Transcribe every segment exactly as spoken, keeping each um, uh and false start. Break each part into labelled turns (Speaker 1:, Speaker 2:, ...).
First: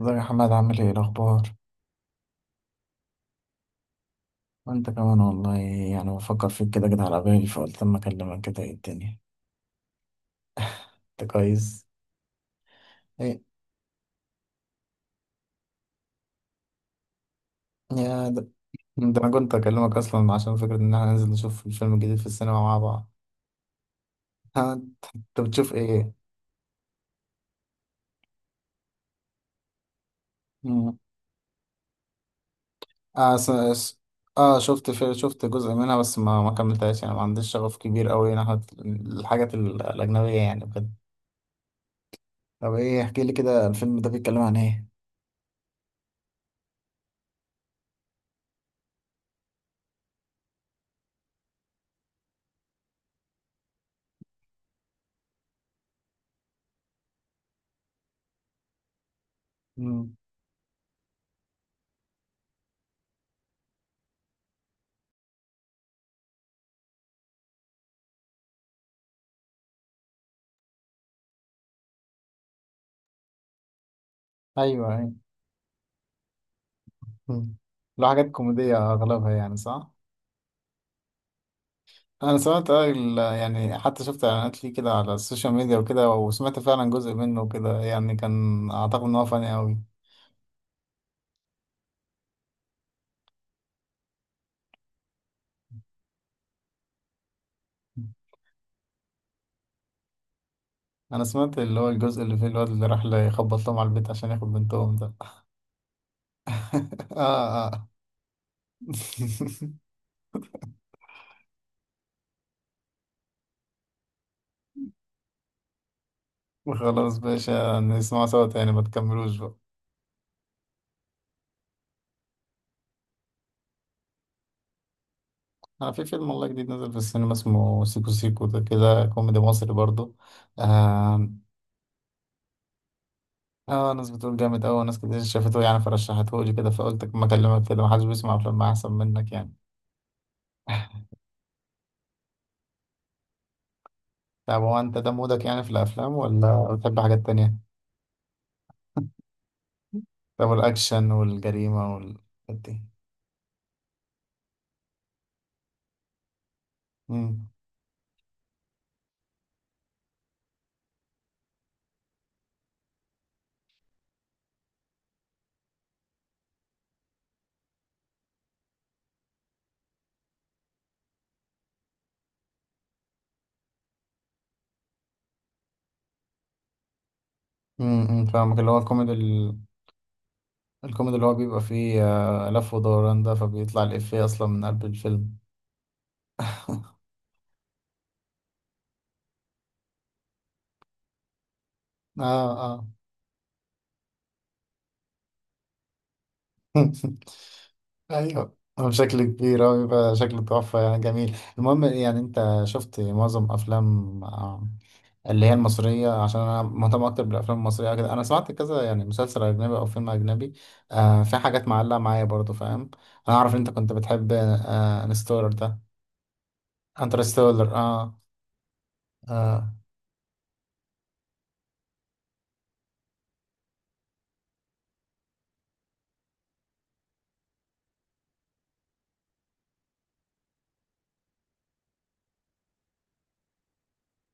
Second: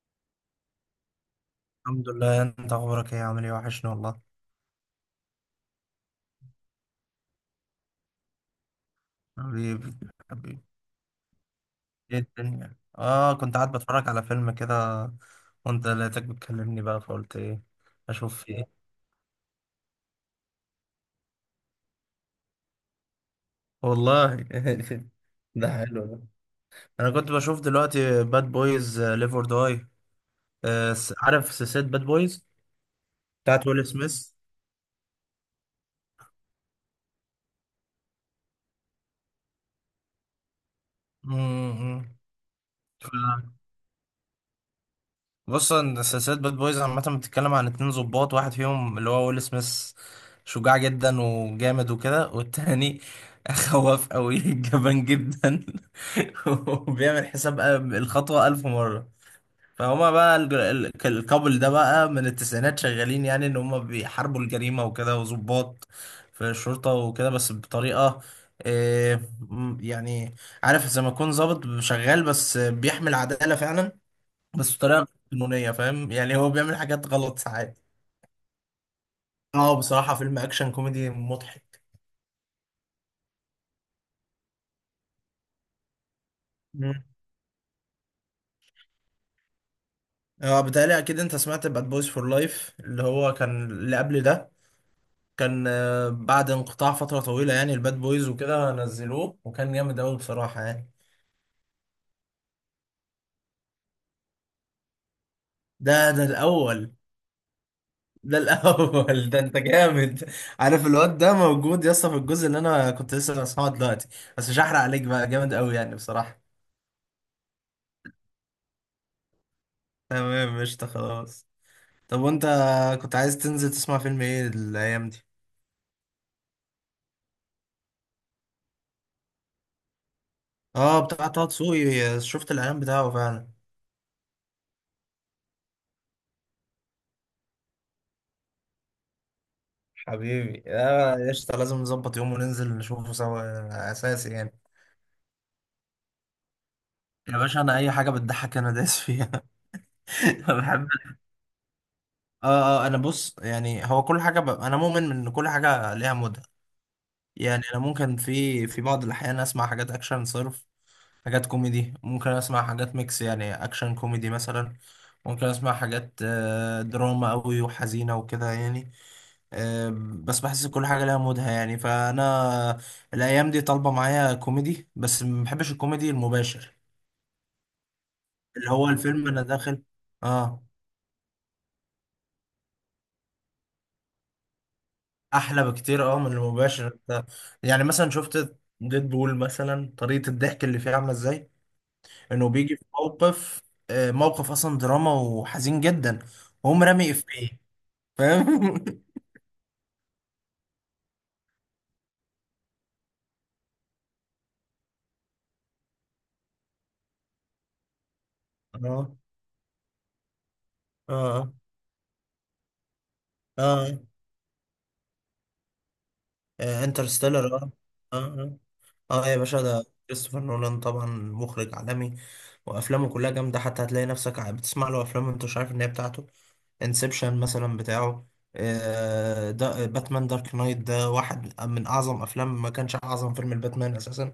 Speaker 1: ازيك يا حماد؟ عامل ايه الاخبار؟
Speaker 2: الحمد لله. انت اخبارك ايه، عامل ايه؟ وحشني والله.
Speaker 1: وانت كمان والله. يعني بفكر فيك كده كده على بالي فقلت اما اكلمك كده. ايه الدنيا؟
Speaker 2: حبيبي، حبيبي.
Speaker 1: انت كويس؟
Speaker 2: ايه الدنيا؟ اه
Speaker 1: ايه
Speaker 2: كنت قاعد بتفرج على فيلم كده، وانت لقيتك بتكلمني بقى فقلت ايه،
Speaker 1: يا
Speaker 2: اشوف
Speaker 1: ده,
Speaker 2: في ايه.
Speaker 1: ده انا كنت اكلمك اصلا عشان فكرة ان احنا ننزل نشوف الفيلم الجديد في السينما مع بعض.
Speaker 2: والله.
Speaker 1: ها، انت إنت
Speaker 2: ده
Speaker 1: بتشوف
Speaker 2: حلو
Speaker 1: ايه؟
Speaker 2: ده. انا كنت بشوف دلوقتي باد بويز ليفر داي.
Speaker 1: مم.
Speaker 2: عارف سلسلة باد بويز
Speaker 1: اه س...
Speaker 2: بتاعت ويل
Speaker 1: س-
Speaker 2: سميث؟
Speaker 1: اه شفت في... شفت جزء منها بس ما ما كملتهاش، يعني ما عنديش شغف كبير قوي ناحية الحاجات ال- الاجنبية يعني بجد.
Speaker 2: مم،
Speaker 1: طب ايه، احكي لي
Speaker 2: مم.
Speaker 1: كده الفيلم ده بيتكلم عن ايه؟
Speaker 2: بص، ان سلسله باد بويز عامه بتتكلم عن اتنين ظباط. واحد فيهم اللي هو ويل سميث شجاع جدا وجامد وكده، والتاني خواف قوي جبان جدا وبيعمل حساب الخطوه ألف مره. فهما
Speaker 1: مم.
Speaker 2: بقى الج- ال- الكابل ده بقى من التسعينات شغالين، يعني ان هما بيحاربوا الجريمه وكده، وظباط في الشرطه وكده، بس بطريقه، آه، م- يعني عارف زي ما يكون ظابط شغال بس بيحمل عداله فعلا، بس
Speaker 1: ايوه
Speaker 2: بطريقه غير
Speaker 1: ايوه.
Speaker 2: قانونيه، فاهم يعني. هو بيعمل حاجات غلط
Speaker 1: مم.
Speaker 2: ساعات.
Speaker 1: لو حاجات كوميدية أغلبها يعني،
Speaker 2: اه،
Speaker 1: صح؟
Speaker 2: بصراحة فيلم اكشن كوميدي مضحك.
Speaker 1: أنا سمعت آه، ال- يعني حتى شفت إعلانات ليه كده على السوشيال ميديا وكده، وسمعت فعلا
Speaker 2: مم.
Speaker 1: جزء منه كده، يعني كان أعتقد إن هو فاني أوي.
Speaker 2: اه، بتهيألي اكيد انت سمعت باد بويز فور لايف اللي هو كان اللي قبل ده. كان آه، بعد انقطاع فتره طويله يعني الباد بويز وكده نزلوه، وكان جامد قوي بصراحه يعني.
Speaker 1: أنا سمعت اللي هو الجزء اللي فيه الواد اللي راح يخبط لهم على البيت عشان ياخد بنتهم ده.
Speaker 2: ده ده الاول.
Speaker 1: آه آه.
Speaker 2: ده الاول. ده انت جامد. عارف الواد ده موجود يا اسطى في الجزء اللي انا كنت لسه بسمعه دلوقتي، بس مش هحرق عليك. بقى جامد قوي يعني بصراحه.
Speaker 1: وخلاص باشا، نسمعه سوا تاني، ما تكملوش بقى.
Speaker 2: تمام، قشطة، خلاص. طب وانت كنت عايز تنزل تسمع فيلم ايه الايام دي؟
Speaker 1: أنا في فيلم والله جديد نزل في السينما، اسمه سيكو سيكو، ده كده كوميدي مصري برضه.
Speaker 2: اه، بتاع
Speaker 1: آه،
Speaker 2: طه دسوقي، شفت الاعلان بتاعه فعلا.
Speaker 1: اه ناس بتقول جامد اوي، ناس كتير شافته يعني فرشحته لي كده، فقلت ما اكلمك كده، محدش بيسمع افلام احسن منك يعني.
Speaker 2: حبيبي، يا يا قشطة. لازم نظبط يوم وننزل نشوفه سوا اساسي يعني.
Speaker 1: طب هو انت ده مودك يعني في الافلام، ولا بتحب حاجات
Speaker 2: يا
Speaker 1: تانية؟
Speaker 2: باشا، انا اي حاجه بتضحك انا دايس فيها.
Speaker 1: طب
Speaker 2: أنا بحب.
Speaker 1: الاكشن والجريمة
Speaker 2: اه،
Speaker 1: والحاجات دي؟
Speaker 2: اه، آه، انا بص، يعني هو كل حاجه ب... انا مؤمن ان كل حاجه ليها مودها.
Speaker 1: امم.
Speaker 2: يعني انا ممكن في في بعض الاحيان اسمع حاجات اكشن صرف، حاجات كوميدي، ممكن اسمع حاجات ميكس يعني اكشن كوميدي مثلا، ممكن اسمع حاجات آه، دراما قوي وحزينه وكده يعني. أم، بس بحس كل حاجة لها مودها يعني. فأنا الأيام دي طالبة معايا كوميدي، بس ما بحبش الكوميدي المباشر.
Speaker 1: امم، فاهمك، اللي
Speaker 2: اللي
Speaker 1: هو
Speaker 2: هو
Speaker 1: الكوميدي
Speaker 2: الفيلم أنا
Speaker 1: ال-
Speaker 2: داخل آه
Speaker 1: الكوميدي اللي هو بيبقى فيه آه، لف ودوران، ده فبيطلع الإفيه اصلا من قلب الفيلم.
Speaker 2: أحلى بكتير أه من المباشر. أنت- يعني مثلا شفت ديد بول مثلا، طريقة الضحك اللي فيه عاملة إزاي. إنه
Speaker 1: اه
Speaker 2: بيجي في
Speaker 1: اه.
Speaker 2: موقف آه، موقف أصلا دراما وحزين جدا، وهم رامي إفيه.
Speaker 1: ايوه،
Speaker 2: فاهم.
Speaker 1: هو بشكل كبير هو بيبقى شكله تحفة يعني، جميل. المهم يعني انت شفت معظم افلام آه، اللي هي المصرية؟ عشان أنا مهتم أكتر بالأفلام المصرية كده، أنا سمعت كذا يعني
Speaker 2: آه،
Speaker 1: مسلسل أجنبي أو فيلم أجنبي. آه في
Speaker 2: آه،
Speaker 1: حاجات معلقة معايا برضو، فاهم؟ أنا أعرف إن أنت كنت
Speaker 2: آه،
Speaker 1: بتحب آه انستولر ده.
Speaker 2: انترستيلر، آه Interstellar،
Speaker 1: انترستولر،
Speaker 2: آه.
Speaker 1: آه.
Speaker 2: آه. اه يا باشا،
Speaker 1: آه.
Speaker 2: ده كريستوفر نولان طبعا مخرج عالمي، وافلامه كلها جامده. حتى هتلاقي نفسك ع- بتسمع له افلام انت مش عارف ان هي بتاعته. انسبشن مثلا بتاعه، آه، ده باتمان دارك نايت ده واحد من اعظم افلام. ما كانش اعظم فيلم الباتمان اساسا،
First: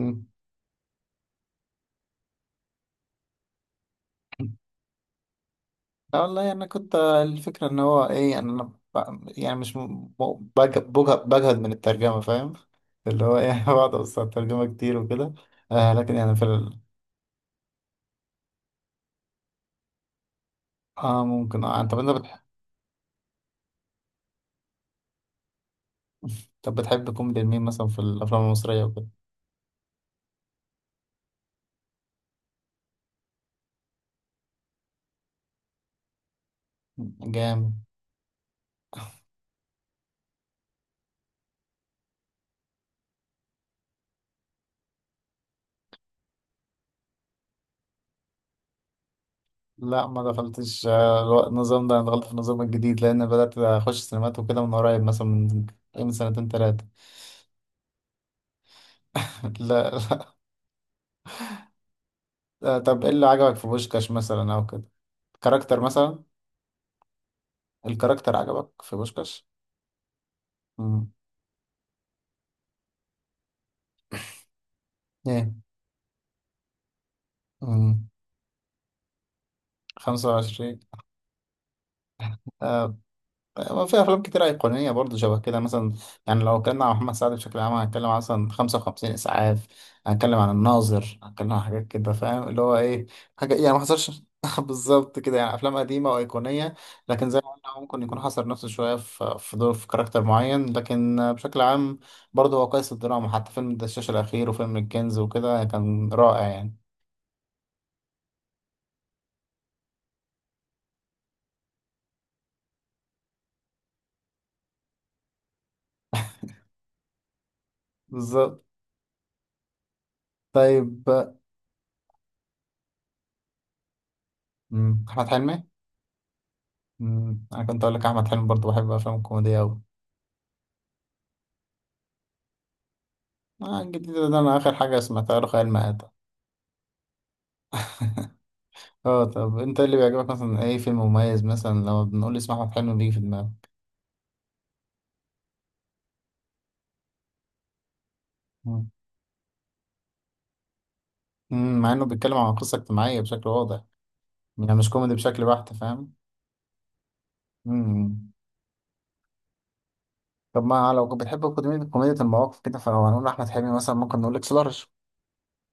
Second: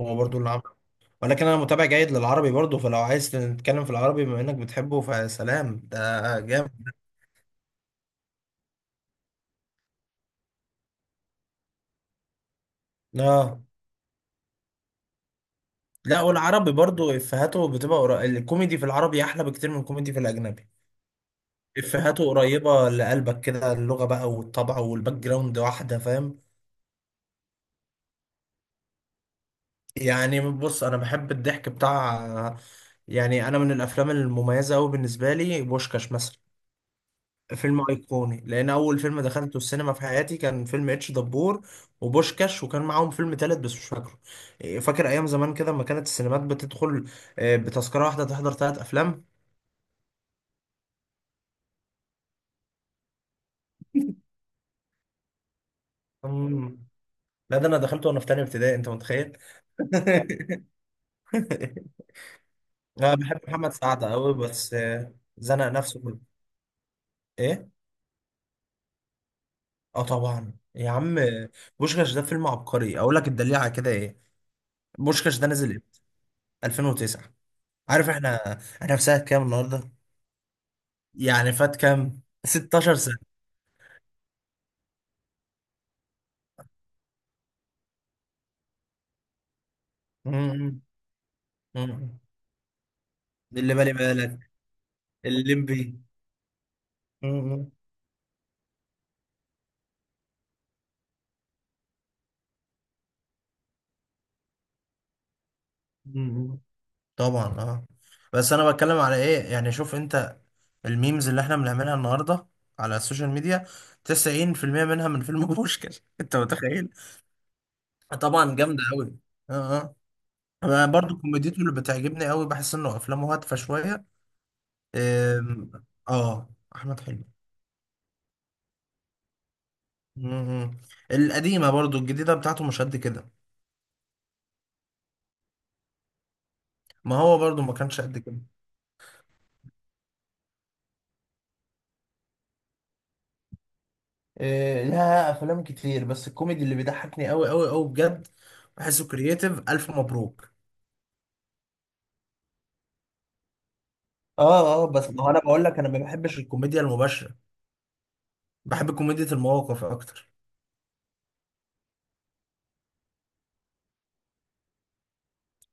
Speaker 2: هو برضو اللي عمله. ولكن انا متابع جيد للعربي برضو، فلو عايز نتكلم في العربي بما انك بتحبه، فسلام
Speaker 1: لا
Speaker 2: ده
Speaker 1: والله أنا
Speaker 2: جامد.
Speaker 1: كنت آه، الفكرة إن هو إيه، يعني أنا ب- يعني مش م- م- بج- بجه- بجهد من الترجمة، فاهم؟ اللي هو إيه،
Speaker 2: اه.
Speaker 1: بقعد أبص على الترجمة كتير وكده. آه لكن
Speaker 2: لا،
Speaker 1: يعني في
Speaker 2: والعربي
Speaker 1: ال...
Speaker 2: برضو افهاته بتبقى قرا- الكوميدي في العربي احلى بكتير من الكوميدي في الاجنبي.
Speaker 1: آه ممكن. آه طب أنت
Speaker 2: افهاته
Speaker 1: بتح...
Speaker 2: قريبة لقلبك كده، اللغة بقى والطبع والباك جراوند واحدة، فاهم.
Speaker 1: طب بتحب كوميدي مين مثلا في الأفلام المصرية؟
Speaker 2: يعني بص، انا بحب الضحك بتاع، يعني انا من الافلام المميزة قوي بالنسبة لي بوشكاش مثلا.
Speaker 1: جامد.
Speaker 2: فيلم ايقوني، لان اول فيلم دخلته السينما في حياتي كان فيلم اتش دبور وبوشكاش، وكان معاهم فيلم تالت بس مش فاكره. فاكر ايام زمان كده لما كانت السينمات بتدخل آه، بتذكرة واحدة تحضر ثلاث افلام.
Speaker 1: لا ما دخلتش آه، الو- النظام ده، انا دخلت في النظام الجديد، لان بدات اخش سينمات وكده من قريب، مثلا من من سنتين
Speaker 2: مم.
Speaker 1: ثلاثه.
Speaker 2: لا، ده انا دخلته وانا في تانية ابتدائي، انت متخيل؟
Speaker 1: لا, لا آه، طب ايه
Speaker 2: انا
Speaker 1: اللي
Speaker 2: بحب
Speaker 1: عجبك في
Speaker 2: محمد سعد
Speaker 1: بوشكاش
Speaker 2: قوي،
Speaker 1: مثلا او
Speaker 2: بس
Speaker 1: كده؟
Speaker 2: آه، زنق
Speaker 1: كاركتر
Speaker 2: نفسه في
Speaker 1: مثلا؟
Speaker 2: ايه.
Speaker 1: الكاركتر عجبك في بوشكاش؟
Speaker 2: اه طبعا يا
Speaker 1: امم.
Speaker 2: عم. آه، بوشكاش ده فيلم عبقري، اقول لك الدليل على كده ايه. بوشكاش ده
Speaker 1: ايه.
Speaker 2: نزل امتى؟ ألفين وتسعة. عارف
Speaker 1: امم.
Speaker 2: احنا احنا في سنه كام النهارده؟
Speaker 1: خمسة وعشرين.
Speaker 2: يعني فات كام، ستة عشر سنه.
Speaker 1: ما في افلام كتير ايقونيه برضه شبه كده مثلا. يعني لو اتكلمنا عن محمد سعد بشكل عام، هنتكلم عن مثلا خمسة وخمسين اسعاف، هنتكلم عن
Speaker 2: مم.
Speaker 1: الناظر، هنتكلم عن حاجات كده،
Speaker 2: مم.
Speaker 1: فاهم اللي هو ايه، حاجه يعني
Speaker 2: اللي
Speaker 1: ما
Speaker 2: بالي
Speaker 1: حصلش
Speaker 2: بالك،
Speaker 1: بالظبط كده يعني، افلام
Speaker 2: الليمبي.
Speaker 1: قديمه وايقونيه. لكن زي ما قلنا،
Speaker 2: مم.
Speaker 1: هو ممكن يكون حصر نفسه شويه في في دور في كاركتر معين، لكن بشكل عام برضه هو قيس الدراما، حتى فيلم الدشاش الاخير وفيلم الكنز وكده كان رائع
Speaker 2: مم.
Speaker 1: يعني.
Speaker 2: طبعا، اه. بس انا بتكلم على ايه، يعني شوف انت الميمز اللي احنا بنعملها النهارده على السوشيال ميديا، تسعين في المية منها من فيلم بوشكاش. انت متخيل. طبعا
Speaker 1: بالظبط.
Speaker 2: جامده قوي. اه، اه. انا
Speaker 1: طيب.
Speaker 2: برضو كوميديته اللي بتعجبني قوي، بحس انه افلامه هادفه شويه.
Speaker 1: مم، احمد حلمي.
Speaker 2: أم، اه، احمد حلمي.
Speaker 1: مم، انا كنت اقول لك احمد حلمي برضه، بحب افلام الكوميديا.
Speaker 2: مم. القديمه، برضو الجديده بتاعته مش قد كده.
Speaker 1: آه الجديد ده أنا آخر حاجة سمعتها له خيال مآتة.
Speaker 2: ما هو برضو ما كانش قد كده.
Speaker 1: اه طب أنت إيه اللي بيعجبك مثلا، أي فيلم مميز مثلا لو بنقول اسم أحمد حلمي بيجي في دماغك؟
Speaker 2: إيه، لها افلام كتير، بس الكوميدي اللي بيضحكني قوي قوي قوي بجد،
Speaker 1: مم.
Speaker 2: بحسه كرييتيف الف مبروك.
Speaker 1: مم، مع إنه بيتكلم عن قصة اجتماعية بشكل واضح،
Speaker 2: اه،
Speaker 1: يعني
Speaker 2: اه،
Speaker 1: مش
Speaker 2: بس
Speaker 1: كوميدي
Speaker 2: ما هو انا
Speaker 1: بشكل
Speaker 2: بقول
Speaker 1: بحت،
Speaker 2: لك، انا ما
Speaker 1: فاهم؟
Speaker 2: بحبش الكوميديا المباشره.
Speaker 1: مم.
Speaker 2: بحب كوميديا المواقف اكتر.
Speaker 1: طب ما لو كنت بتحب كوميدي، كوميديا المواقف كده، فلو هنقول أحمد حلمي مثلا، ممكن نقول لك سلارش.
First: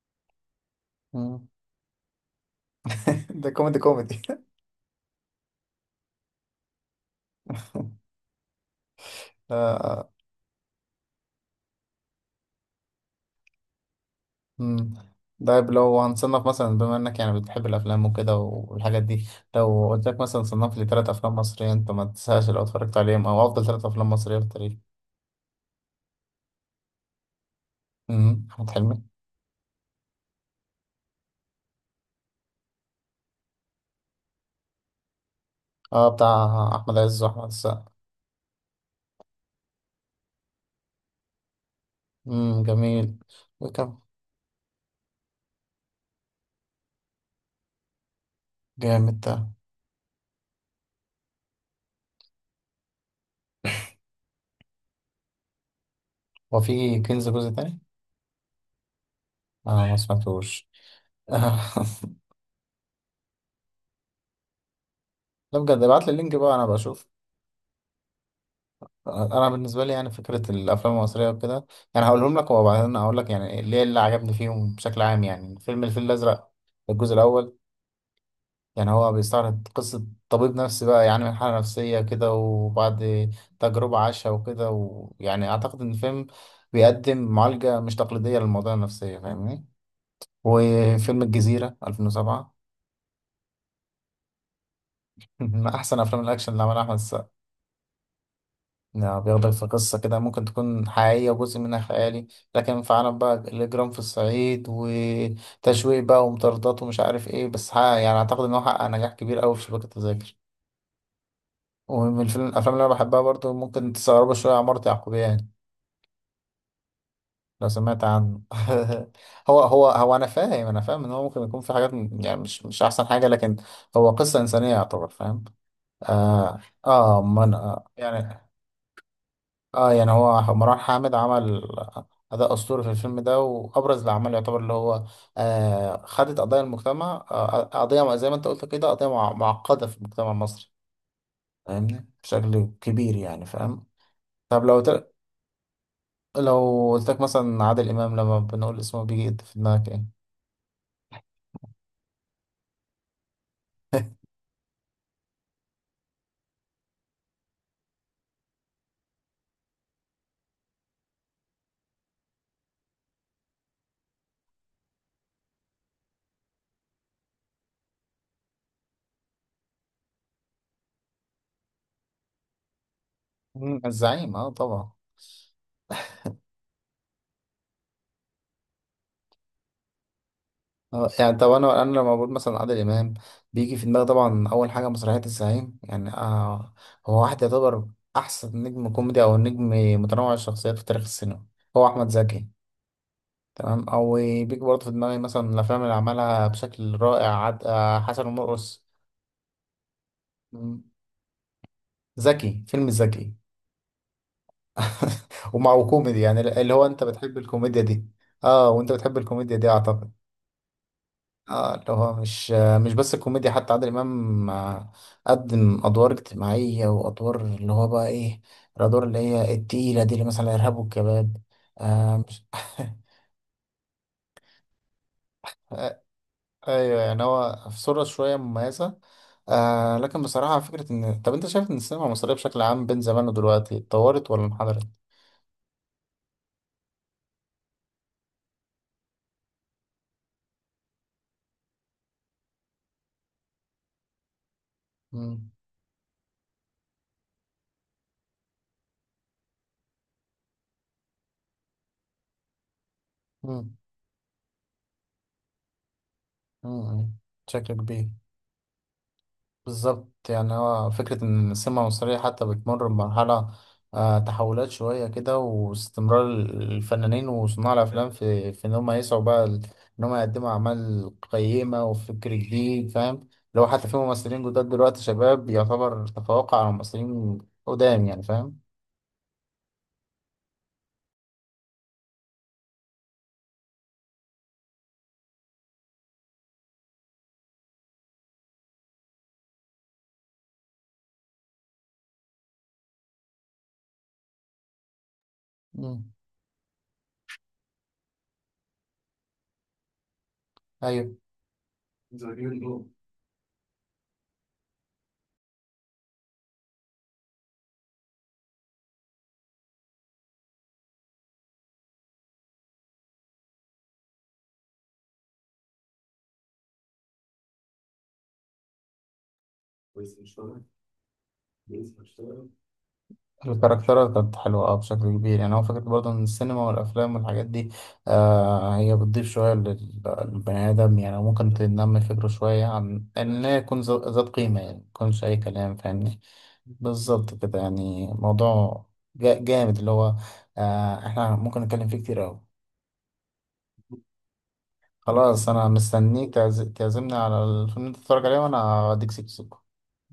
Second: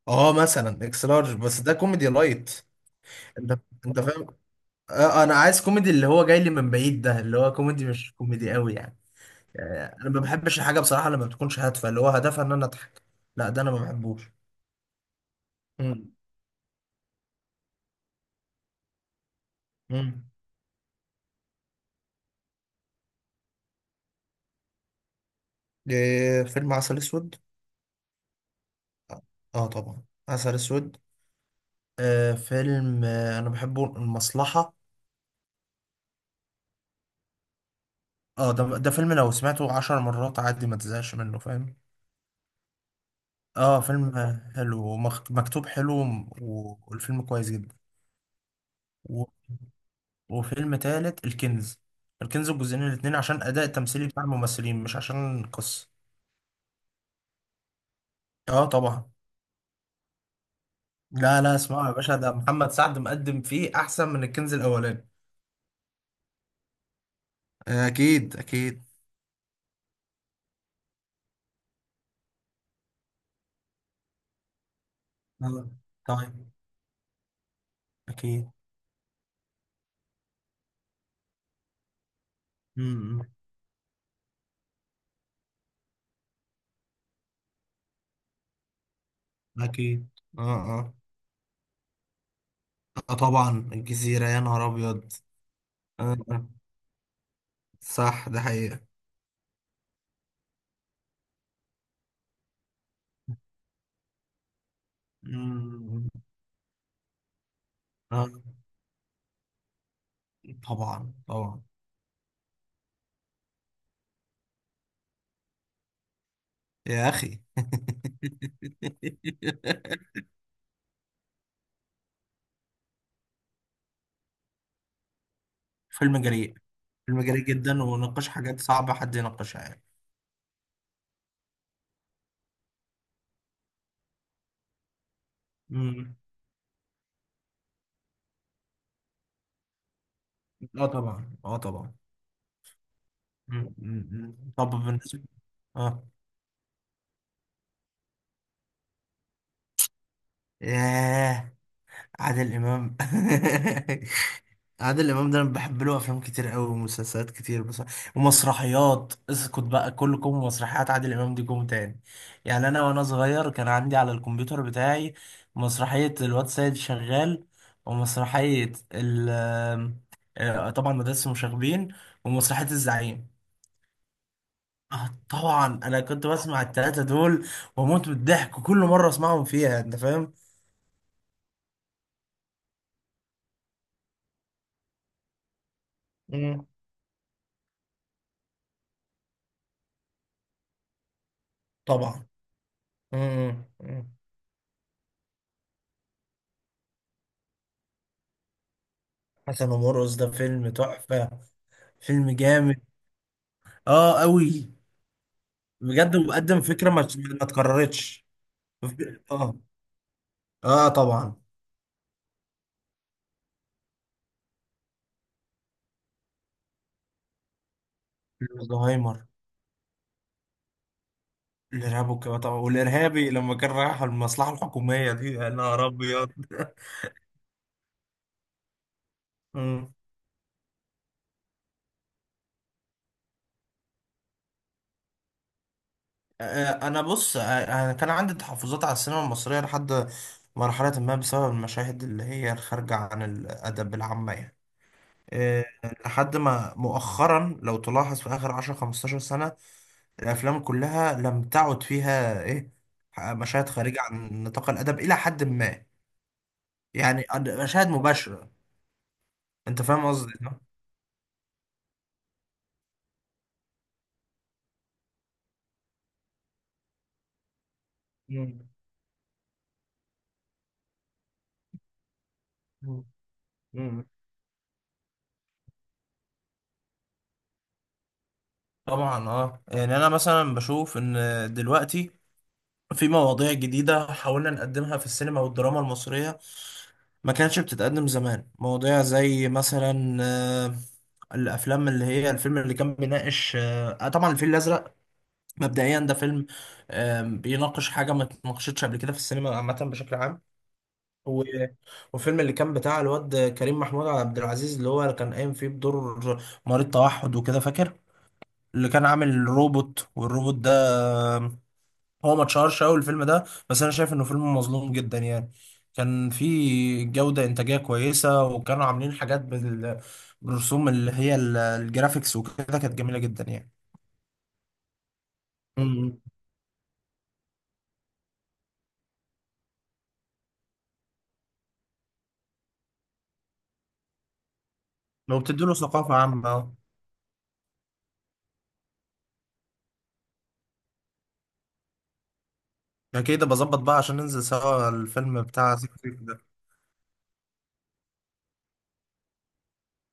Speaker 2: اه، مثلا اكس لارج،
Speaker 1: مم.
Speaker 2: بس ده كوميدي لايت.
Speaker 1: ده
Speaker 2: انت،
Speaker 1: كوميدي
Speaker 2: انت
Speaker 1: كوميدي.
Speaker 2: فاهم. آه، انا عايز كوميدي اللي هو جاي لي من بعيد، ده اللي هو كوميدي، مش كوميدي قوي يعني. انا ما بحبش الحاجه بصراحه لما بتكونش هادفه، اللي هو هدفها ان انا اضحك. لا، ده انا ما بحبوش.
Speaker 1: مم. طيب لو
Speaker 2: امم.
Speaker 1: هنصنف مثلا، بما انك يعني بتحب الافلام وكده والحاجات دي، لو قلت لك
Speaker 2: امم.
Speaker 1: مثلا صنف لي ثلاث افلام مصريه انت ما تنساش لو اتفرجت عليهم، او افضل ثلاث افلام مصريه في التاريخ.
Speaker 2: إيه، فيلم عسل اسود.
Speaker 1: امم، احمد حلمي.
Speaker 2: اه طبعا، عسل اسود. آه فيلم، آه انا بحبه، المصلحه.
Speaker 1: اه بتاع احمد عز واحمد السقا.
Speaker 2: اه، ده ده فيلم لو سمعته عشر مرات عادي ما تزهقش منه، فاهم.
Speaker 1: امم جميل.
Speaker 2: اه،
Speaker 1: وكم.
Speaker 2: فيلم آه، حلو، ومكتوب حلو. و- والفيلم كويس جدا.
Speaker 1: جامد ده.
Speaker 2: وفيلم تالت، الكنز الكنز، الجزئين الاتنين، عشان أداء التمثيلي بتاع الممثلين مش عشان القصة.
Speaker 1: هو في كنز جزء تاني؟
Speaker 2: اه طبعا.
Speaker 1: اه ما سمعتوش.
Speaker 2: لا، لا، اسمعوا يا باشا، ده محمد سعد مقدم فيه أحسن من الكنز الأولاني.
Speaker 1: لا بجد، ابعت لي اللينك بقى انا بشوف.
Speaker 2: اكيد، اكيد.
Speaker 1: انا بالنسبه لي يعني فكره الافلام المصريه وكده، يعني هقولهم لك وبعدين اقول لك يعني ليه اللي عجبني فيهم بشكل عام. يعني
Speaker 2: آه،
Speaker 1: فيلم الفيل
Speaker 2: طيب.
Speaker 1: الازرق الجزء الاول،
Speaker 2: أكيد.
Speaker 1: يعني هو بيستعرض قصه طبيب نفسي بقى، يعني من حاله نفسيه كده وبعد
Speaker 2: امم.
Speaker 1: تجربه عاشها وكده، ويعني اعتقد ان الفيلم بيقدم معالجه مش تقليديه للمواضيع النفسيه، فاهمني؟
Speaker 2: أكيد. اه، اه،
Speaker 1: وفيلم الجزيره ألفين وسبعة،
Speaker 2: آه، طبعا الجزيرة، يا نهار أبيض.
Speaker 1: من احسن
Speaker 2: آه،
Speaker 1: افلام
Speaker 2: آه،
Speaker 1: الاكشن اللي عملها احمد.
Speaker 2: صح ده حقيقة.
Speaker 1: يعني بياخدك في قصة كده ممكن تكون حقيقية وجزء منها خيالي، لكن في عالم بقى الإجرام في الصعيد، وتشويق
Speaker 2: أمم،
Speaker 1: بقى ومطاردات ومش عارف إيه، بس ها يعني
Speaker 2: آه،
Speaker 1: أعتقد إن هو حقق نجاح كبير أوي في شبكة التذاكر.
Speaker 2: طبعا طبعا.
Speaker 1: ومن الفيلم الأفلام اللي أنا بحبها برضو، ممكن تستغربوا شوية، عمارة يعقوبيان، يعني
Speaker 2: يا اخي.
Speaker 1: لو سمعت عنه. هو هو هو أنا فاهم، أنا فاهم إن هو ممكن يكون في حاجات م- يعني مش مش أحسن حاجة، لكن هو قصة إنسانية يعتبر، فاهم؟
Speaker 2: فيلم جريء.
Speaker 1: آه.
Speaker 2: فيلم
Speaker 1: آه
Speaker 2: جريء
Speaker 1: من
Speaker 2: جدا،
Speaker 1: آه
Speaker 2: وناقش
Speaker 1: يعني،
Speaker 2: حاجات صعبة حد يناقشها يعني.
Speaker 1: اه يعني هو مروان حامد عمل أداء أسطوري في الفيلم ده، وأبرز الأعمال يعتبر، اللي هو آه
Speaker 2: امم.
Speaker 1: خدت قضايا المجتمع، آه قضية زي ما أنت قلت كده، قضية مع- معقدة في المجتمع المصري،
Speaker 2: اه طبعا، اه طبعا.
Speaker 1: فاهمني بشكل كبير يعني،
Speaker 2: مم.
Speaker 1: فاهم؟
Speaker 2: امم،
Speaker 1: طب
Speaker 2: طب
Speaker 1: لو تل...
Speaker 2: بالنسبة، اه،
Speaker 1: لو قلت لك مثلا عادل إمام لما بنقول اسمه بيجي في دماغك إيه؟
Speaker 2: ياه. عادل امام. عادل امام ده انا بحب له افلام كتير قوي ومسلسلات كتير، بس. ومسرحيات، اسكت بقى. كلكم مسرحيات عادل امام دي كوم تاني. يعني انا وانا صغير كان عندي على الكمبيوتر بتاعي مسرحية الواد سيد شغال، ومسرحية ال آه، طبعا، مدرسة المشاغبين، ومسرحية الزعيم.
Speaker 1: مم، الزعيم، اه طبعا.
Speaker 2: اه طبعا، انا كنت بسمع التلاتة دول واموت من الضحك، وكل مرة اسمعهم فيها انت فاهم.
Speaker 1: اه يعني طب، انا انا لما بقول مثلا عادل امام بيجي في دماغي طبعا اول حاجه مسرحيه الزعيم، يعني
Speaker 2: مم.
Speaker 1: آه هو واحد يعتبر احسن نجم كوميدي، او نجم متنوع الشخصيات في تاريخ السينما هو احمد
Speaker 2: طبعا.
Speaker 1: زكي.
Speaker 2: مم.
Speaker 1: تمام. او بيجي برضه في دماغي مثلا الافلام اللي عملها بشكل رائع، عد... آه حسن ومرقص.
Speaker 2: حسن ومرقص، ده فيلم
Speaker 1: مم.
Speaker 2: تحفة. فيلم
Speaker 1: زكي،
Speaker 2: جامد.
Speaker 1: فيلم زكي.
Speaker 2: اه، قوي.
Speaker 1: ومع،
Speaker 2: بجد،
Speaker 1: وكوميدي يعني
Speaker 2: وبقدم
Speaker 1: اللي هو
Speaker 2: فكرة
Speaker 1: انت
Speaker 2: ما
Speaker 1: بتحب
Speaker 2: ما
Speaker 1: الكوميديا دي.
Speaker 2: اتكررتش.
Speaker 1: اه، وانت بتحب الكوميديا
Speaker 2: اه.
Speaker 1: دي اعتقد.
Speaker 2: اه طبعا.
Speaker 1: اه اللي هو مش مش بس الكوميديا، حتى عادل امام آه، قدم ادوار اجتماعيه، وادوار اللي هو بقى ايه، الادوار اللي
Speaker 2: الزهايمر.
Speaker 1: هي التقيله دي، اللي مثلا الارهاب والكباب.
Speaker 2: الارهاب
Speaker 1: آه
Speaker 2: والكباب
Speaker 1: مش.
Speaker 2: طبعا، والارهابي لما كان رايح المصلحة الحكومية دي، يا نهار
Speaker 1: آه،
Speaker 2: ابيض.
Speaker 1: ايوه، يعني هو في صوره شويه مميزه.
Speaker 2: مم.
Speaker 1: آه لكن بصراحه، فكره ان، طب انت شايف ان السينما المصريه بشكل عام بين زمان ودلوقتي اتطورت ولا انحدرت؟
Speaker 2: آه، آه، انا بص. آه، انا كان عندي تحفظات على السينما المصرية لحد مرحلة ما، بسبب المشاهد اللي هي الخارجة عن الأدب العامة يعني.
Speaker 1: مم،
Speaker 2: آه، لحد ما مؤخرا، لو تلاحظ في آخر عشرة خمستاشر سنة الافلام كلها لم تعد فيها ايه، مشاهد
Speaker 1: مم،
Speaker 2: خارجه عن نطاق الادب الى حد ما،
Speaker 1: مم، مم،
Speaker 2: يعني
Speaker 1: بشكل
Speaker 2: مشاهد
Speaker 1: كبير.
Speaker 2: مباشره. انت فاهم
Speaker 1: بالظبط.
Speaker 2: قصدي
Speaker 1: يعني
Speaker 2: صح؟
Speaker 1: هو فكرة إن السمة المصرية حتى بتمر بمرحلة آه، تحولات شوية كده، واستمرار الفنانين وصناع الأفلام في
Speaker 2: مم.
Speaker 1: في إن هم يسعوا بقى ال- إن هم يقدموا أعمال قيمة وفكر جديد،
Speaker 2: مم.
Speaker 1: فاهم؟ لو حتى في
Speaker 2: مم.
Speaker 1: ممثلين جداد دلوقتي شباب يعتبر تفوق على ممثلين قدام يعني، فاهم؟
Speaker 2: طبعا اه، يعني انا مثلا بشوف ان دلوقتي في مواضيع جديدة حاولنا نقدمها في السينما والدراما المصرية، ما كانتش بتتقدم زمان. مواضيع زي مثلا آه، الافلام اللي هي الفيلم اللي كان بيناقش، آه، طبعا الفيل الازرق. مبدئيا
Speaker 1: مم.
Speaker 2: ده فيلم آم، بيناقش حاجة ما اتناقشتش قبل كده في السينما عامة بشكل عام. و... وفيلم اللي كان بتاع الواد كريم محمود عبد العزيز، اللي هو اللي كان قايم فيه بدور مريض توحد وكده، فاكر. اللي كان عامل روبوت، والروبوت ده آم، هو ما اتشهرش قوي الفيلم ده، بس انا شايف انه فيلم مظلوم جدا يعني. كان فيه جودة إنتاجية كويسة، وكانوا عاملين حاجات بال...
Speaker 1: أيوه.
Speaker 2: بالرسوم اللي هي ال- الجرافيكس وكده، كانت جميلة جدا يعني.
Speaker 1: الكاركترات كانت حلوة أه بشكل كبير. يعني هو فكرة برضه
Speaker 2: امم.
Speaker 1: إن السينما والأفلام والحاجات دي آه هي بتضيف شوية لل- للبني آدم، يعني ممكن تنمي فكره شوية عن إن هي يكون ذا- ذات قيمة، يعني ميكونش أي
Speaker 2: وبتديله
Speaker 1: كلام،
Speaker 2: ثقافة
Speaker 1: فاهمني؟
Speaker 2: عامة.
Speaker 1: بالظبط كده. يعني موضوع جا- جامد، اللي هو آه إحنا ممكن نتكلم فيه كتير أوي.
Speaker 2: انا كده بظبط بقى عشان ننزل سوا الفيلم
Speaker 1: خلاص، أنا
Speaker 2: بتاع سيكو سيكو
Speaker 1: مستنيك
Speaker 2: ده.
Speaker 1: تعز- تعزمني على الفيلم اللي أنت تتفرج عليه، وأنا هديك سكسوكة.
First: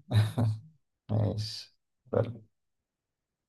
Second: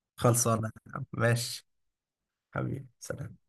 Speaker 2: خلصانة. ماشي.
Speaker 1: ماشي.
Speaker 2: حبيبي سلام.